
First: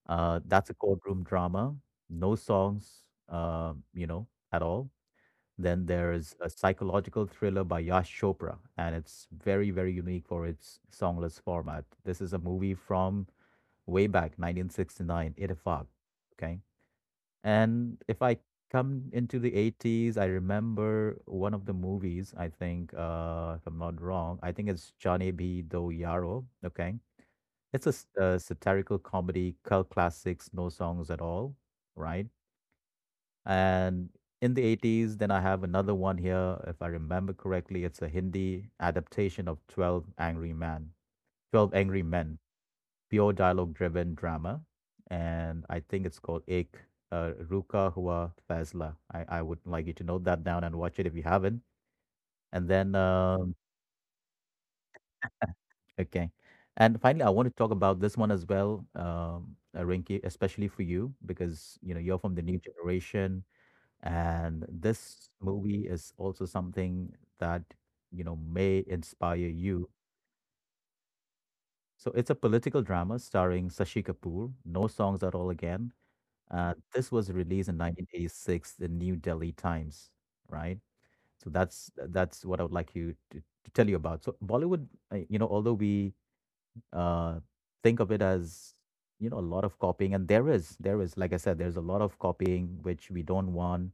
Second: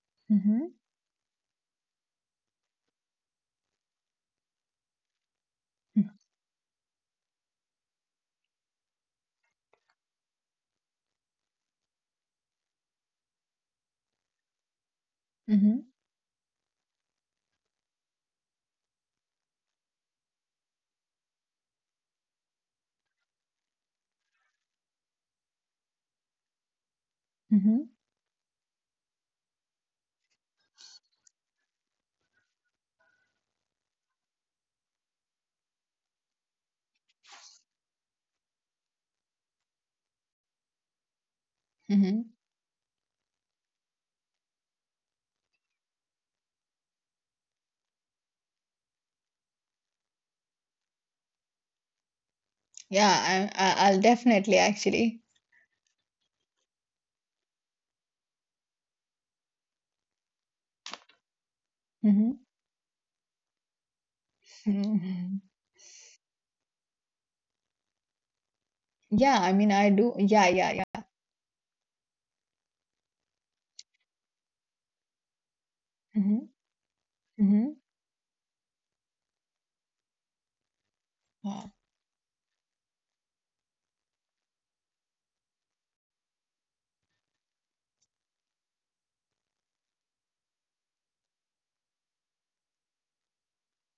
Speaker 1: That's a
Speaker 2: Mm-hmm.
Speaker 1: courtroom drama, no songs, at all. Then
Speaker 2: Mm-hmm.
Speaker 1: there's a psychological thriller by Yash Chopra, and it's very, very unique for its songless format. This is a movie from way back 1969, Ittifaq.
Speaker 2: Mm-hmm.
Speaker 1: Okay. And if I come into the 80s, I remember one of the movies. I think, if I'm not wrong, I think it's Johnny B Do Yaro. Okay, it's a,
Speaker 2: Mm-hmm.
Speaker 1: a satirical comedy cult classics, no songs at all, right? And in the 80s then I have another one here. If I remember correctly, it's a Hindi adaptation of 12 Angry Men. 12 Angry
Speaker 2: Mm-hmm.
Speaker 1: Men, pure dialogue-driven drama, and I think it's called Ek Ruka Hua Fazla. I would like you to note that down and watch it if you haven't. And then,
Speaker 2: Yeah, I, I I'll definitely actually.
Speaker 1: okay. And finally, I want to talk about this one as well, Rinki, especially for you, because you know you're from the
Speaker 2: Mm-hmm.
Speaker 1: new generation, and this
Speaker 2: Mm-hmm.
Speaker 1: movie is also something that you know may
Speaker 2: Yeah,
Speaker 1: inspire
Speaker 2: I mean, I
Speaker 1: you.
Speaker 2: do. Yeah, yeah, yeah.
Speaker 1: So it's a political drama starring Sashi Kapoor. No songs at all again.
Speaker 2: Mm-hmm,
Speaker 1: This was released
Speaker 2: mm-hmm,
Speaker 1: in 1986, the New Delhi Times, right? So
Speaker 2: yeah.
Speaker 1: that's what I would like you to tell you about. So Bollywood, although we uh, think of it as you know a lot of copying, and there is, like I said, there's a lot of copying which we don't want.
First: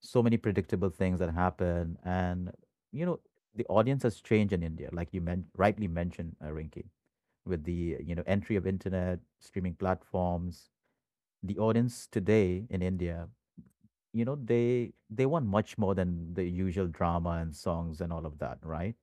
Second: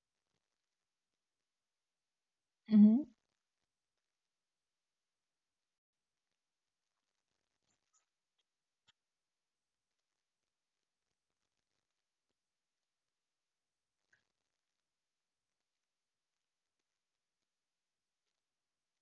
Speaker 1: So many predictable things that happen, and
Speaker 2: Mm-hmm.
Speaker 1: you know, the audience has changed in India, like you rightly mentioned, Rinki, with the you know entry of internet streaming platforms. The audience today in India, you know, they want much more than the usual drama and songs and all of that, right?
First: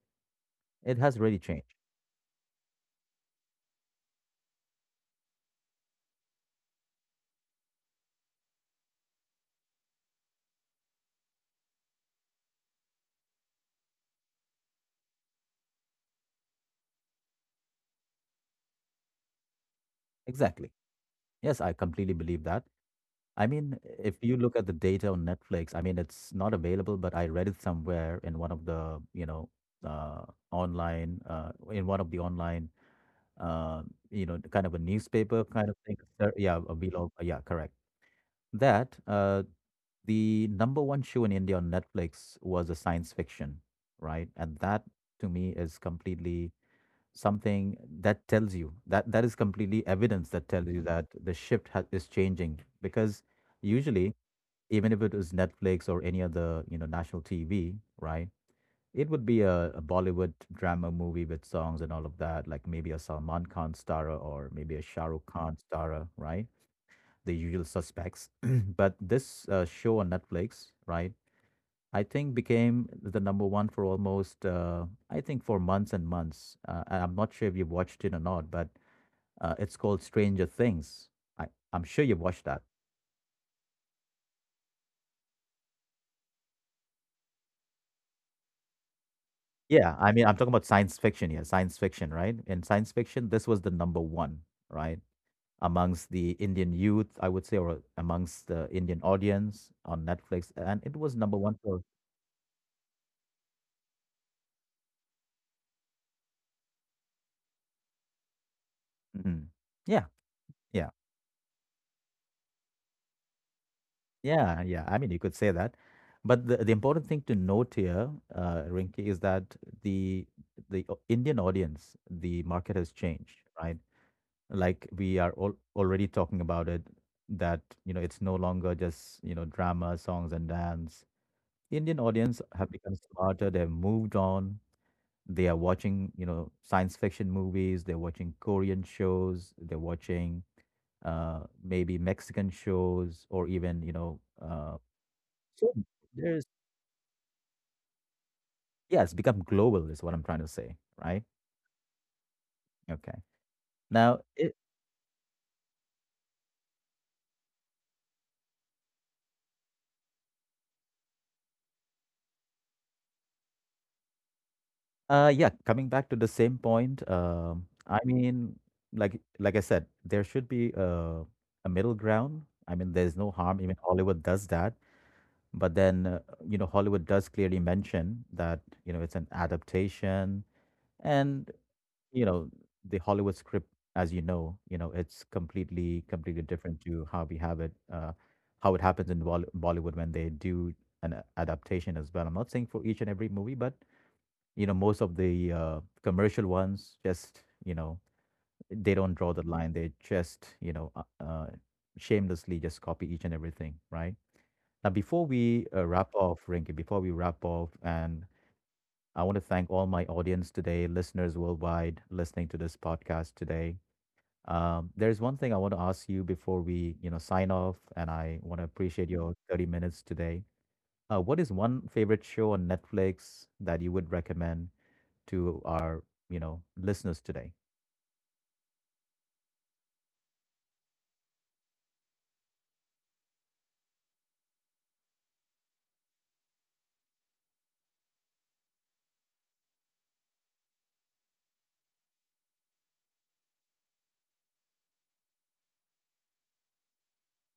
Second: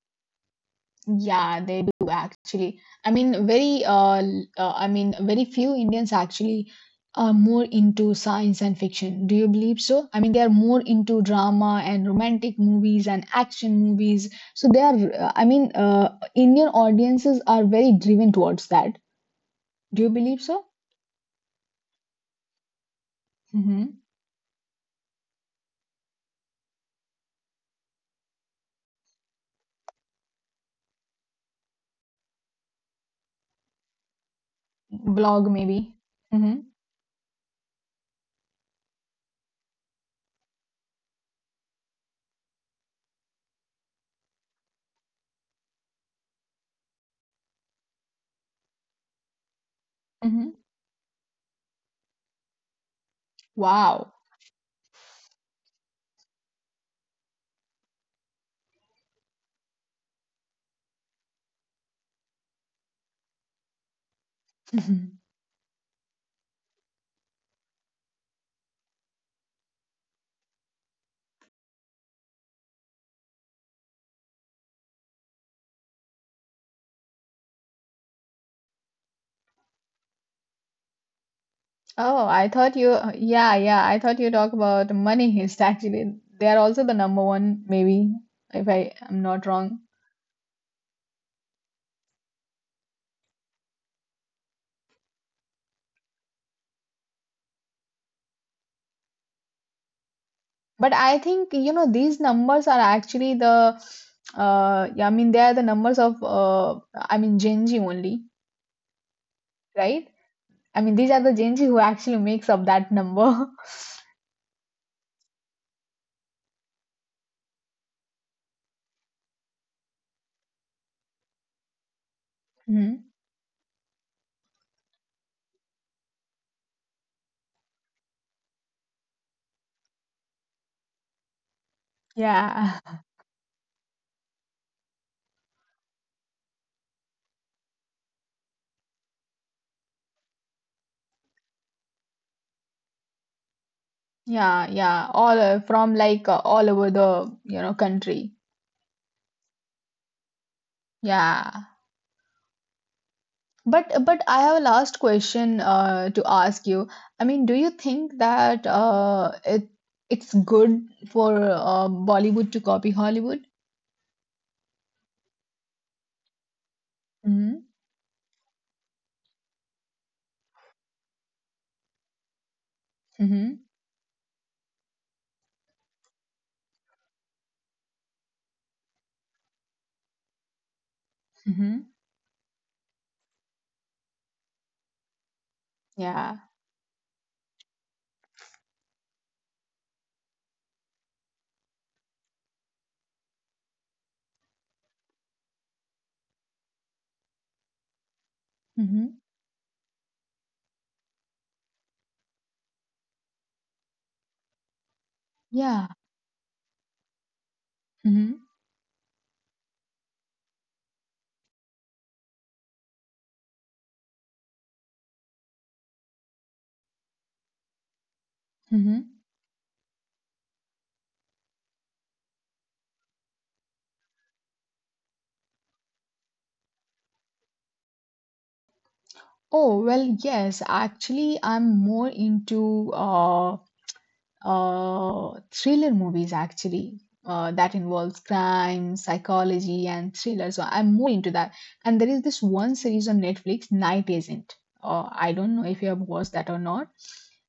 Speaker 1: It has really
Speaker 2: Yeah,
Speaker 1: changed.
Speaker 2: they do actually. I mean, very I mean, very few Indians actually are more into science and fiction. Do you believe so? I mean, they are more into drama and romantic movies and action movies. So they are, I mean, Indian audiences are very driven towards that. Do you believe
Speaker 1: Exactly,
Speaker 2: so?
Speaker 1: yes, I completely believe that. I mean, if
Speaker 2: Mm-hmm.
Speaker 1: you look at the data on Netflix, I mean, it's not available, but I read it somewhere in one of the uh, online, in one of the online, uh, kind of a newspaper
Speaker 2: Blog
Speaker 1: kind of
Speaker 2: maybe.
Speaker 1: thing. Yeah,
Speaker 2: Mm-hmm,
Speaker 1: a below, yeah, correct. That the number one show in India on Netflix was a science fiction, right? And that to me is completely something that tells you that that is completely evidence that tells
Speaker 2: mm-hmm.
Speaker 1: you that the shift is changing because usually
Speaker 2: Wow.
Speaker 1: even if it was Netflix or any other you know national TV, right? It would be a Bollywood drama movie with songs and all of that, like maybe a Salman Khan star or maybe a Shah Rukh Khan star, right? The usual suspects. But this show on Netflix, right? I think became the number one for almost, I think, for months and months. And I'm not sure if you've watched it or not, but it's called Stranger Things. I, I'm sure you've
Speaker 2: Oh,
Speaker 1: watched that.
Speaker 2: I thought you, yeah, yeah, I thought you talk about Money Heist. Actually, they are also the number one, maybe, if I am not wrong.
Speaker 1: Yeah, I mean, I'm talking about science fiction here, science fiction, right? In science fiction, this was the number one, right? Amongst the Indian youth, I would say, or amongst the Indian audience on Netflix. And it
Speaker 2: But
Speaker 1: was
Speaker 2: I
Speaker 1: number one
Speaker 2: think,
Speaker 1: for,
Speaker 2: these numbers are actually the, yeah, I mean, they are the numbers of, I mean, Gen Z only,
Speaker 1: Mhm. yeah,
Speaker 2: right?
Speaker 1: yeah.
Speaker 2: I mean, these are the Gen Z who actually makes up that number.
Speaker 1: Yeah, yeah. I mean, you could say that, but the important thing to note here, Rinki, is that the the Indian audience, the market has
Speaker 2: Mhm.
Speaker 1: changed, right? Like we are all already talking about it, that you know it's no longer just you know drama, songs and dance. Indian audience have
Speaker 2: Yeah,
Speaker 1: become smarter. They've moved on. They are watching you know science fiction movies. They're watching Korean shows. They're watching maybe Mexican shows or even
Speaker 2: yeah, yeah, all
Speaker 1: Sure.
Speaker 2: from, like,
Speaker 1: There's
Speaker 2: all over the, country.
Speaker 1: yeah, it's become global is what I'm trying to say, right?
Speaker 2: Yeah.
Speaker 1: Okay. Now,
Speaker 2: But I
Speaker 1: it,
Speaker 2: have a last question to ask you. I mean, do you think that it's good for Bollywood to copy Hollywood?
Speaker 1: yeah, coming back to the same point,
Speaker 2: Mm-hmm.
Speaker 1: I mean, like I said, there should be a middle ground. I mean, there's no harm.
Speaker 2: Mm-hmm.
Speaker 1: Even Hollywood does that, but then you know, Hollywood does clearly mention that you know it's an adaptation, and
Speaker 2: Mm-hmm.
Speaker 1: you know the Hollywood script as you know it's completely completely
Speaker 2: Yeah.
Speaker 1: different to how we have it, how it happens in Bollywood when they do an adaptation as well. I'm not saying for each and every movie, but you know most of the commercial ones just you know they
Speaker 2: Mm-hmm.
Speaker 1: don't draw the line. They just you know shamelessly just copy each and everything, right? Now before we
Speaker 2: Yeah.
Speaker 1: wrap off, Rinky, before we wrap off, and
Speaker 2: Mm-hmm.
Speaker 1: I want to thank all my audience today, listeners worldwide listening to this podcast today. There's one thing I want to ask you before we, you know, sign off, and I want to appreciate Mhm.
Speaker 2: Mm-hmm.
Speaker 1: your 30 minutes today. What is one favorite show on Netflix that you would recommend to our, you know, listeners today?
Speaker 2: Oh, well, yes. Actually, I'm more into thriller movies actually that involves crime, psychology, and thriller. So I'm more into that. And there is this one series on Netflix, Night Agent. I don't know if you have watched that or not.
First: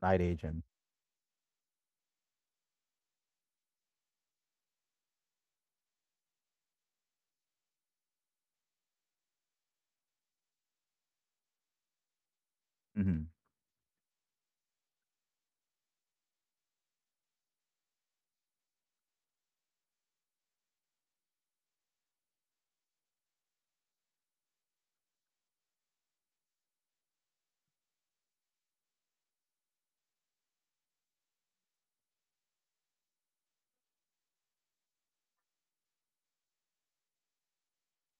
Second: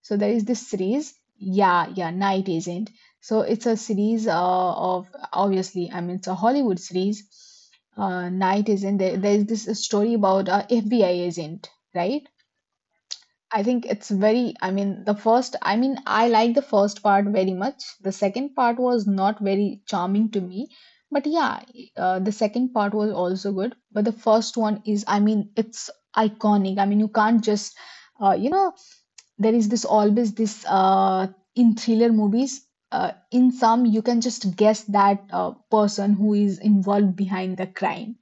Speaker 2: So
Speaker 1: Night
Speaker 2: there is
Speaker 1: Agent.
Speaker 2: this series, yeah, yeah, Night Agent. So it's a series, of obviously, I mean, it's a Hollywood series. Night Agent. There is this story about a FBI agent, right?
Speaker 1: Hmm.
Speaker 2: I think it's very, I mean, the first, I mean, I like the first part very much. The second part was not very charming to me. But yeah, the second part was also good. But the first one is, I mean, it's iconic. I mean, you can't just, uh, you know, there is this always this in thriller movies. In some, you can just guess that person who is involved behind the crime.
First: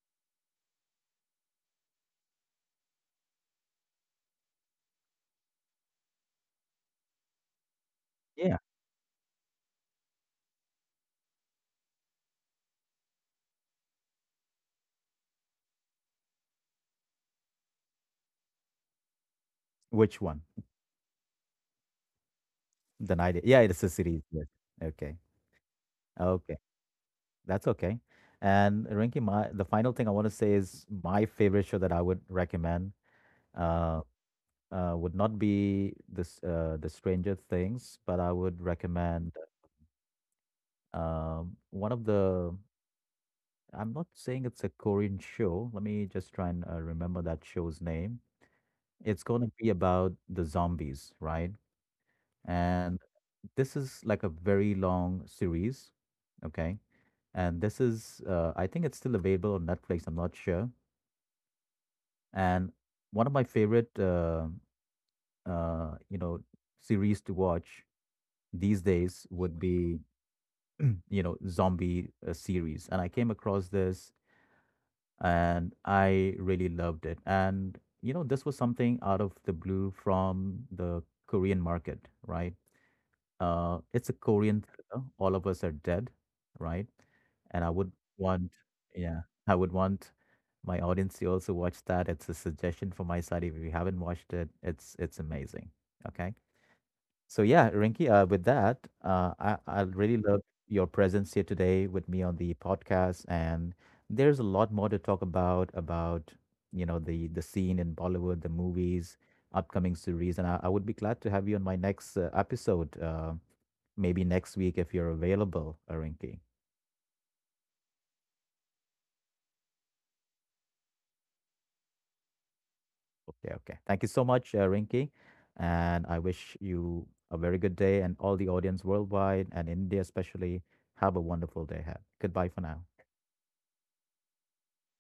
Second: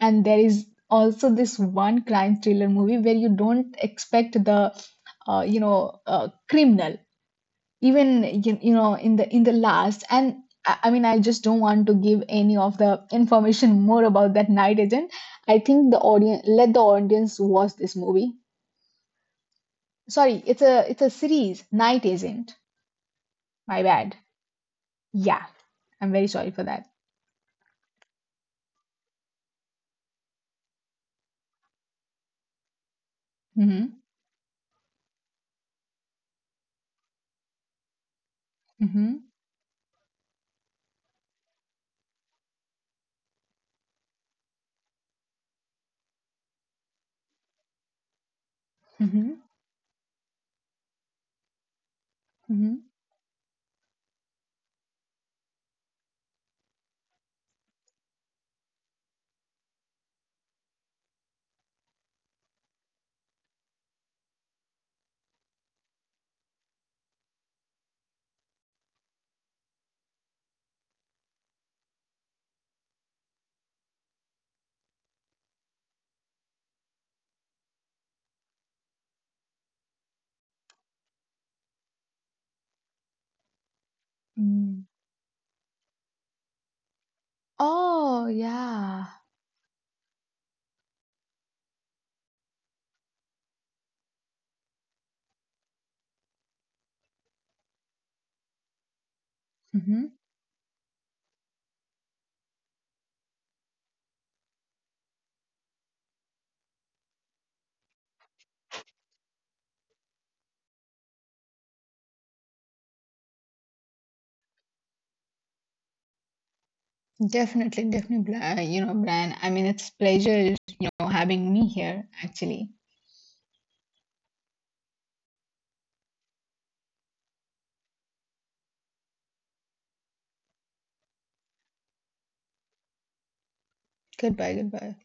Speaker 2: And there is also this one crime thriller movie where you don't expect the, criminal, even
Speaker 1: Yeah.
Speaker 2: you, you know in the, in the last. And I mean, I just don't want to give any of the information more about that Night Agent. I think the audience, let the audience watch this movie.
Speaker 1: Which one?
Speaker 2: Sorry, it's a, it's a series, Night Agent.
Speaker 1: The Night. Yeah, it's
Speaker 2: My
Speaker 1: a
Speaker 2: bad.
Speaker 1: series. Yes. Okay.
Speaker 2: Yeah. I'm very sorry
Speaker 1: Okay.
Speaker 2: for that.
Speaker 1: That's okay. And Rinky, my the final thing I want to say is my favorite show that I would recommend.
Speaker 2: Mm-hmm,
Speaker 1: Uh, would not be this the Stranger Things, but I would
Speaker 2: mm-hmm,
Speaker 1: recommend one of the, I'm not saying it's a Korean show. Let me just try and remember that show's name. It's
Speaker 2: mm-hmm,
Speaker 1: going to be about the zombies, right?
Speaker 2: mm-hmm.
Speaker 1: And this is like a very long series, okay? And this is, I think it's still available on Netflix. I'm not sure. And one of my favorite, uh, you know, series to watch these days would be, you know, zombie series. And I came across this and I really loved it. And you know, this was something out of the blue from the Korean market, right? It's a Korean
Speaker 2: Mm.
Speaker 1: thriller. All of us are dead, right? And I would
Speaker 2: Oh
Speaker 1: want,
Speaker 2: yeah.
Speaker 1: yeah, I would want my audience to also watch that. It's a suggestion from my side. If you haven't watched it, it's amazing. Okay. So yeah, Rinky, with that, I
Speaker 2: Mm-hmm.
Speaker 1: really love your presence here today with me on the podcast, and there's a lot more to talk about you know the scene in Bollywood, the movies, upcoming series, and I would be glad to have you on my next episode, maybe next week if you're available, Rinky.
Speaker 2: Definitely, definitely, you know, Brian. I mean, it's pleasure, having me here, actually.
Speaker 1: Okay, okay. Thank you so much, Rinky, and I wish you a very good day, and all the audience worldwide and India especially. Have a wonderful day ahead. Goodbye for now.
Speaker 2: Goodbye, goodbye.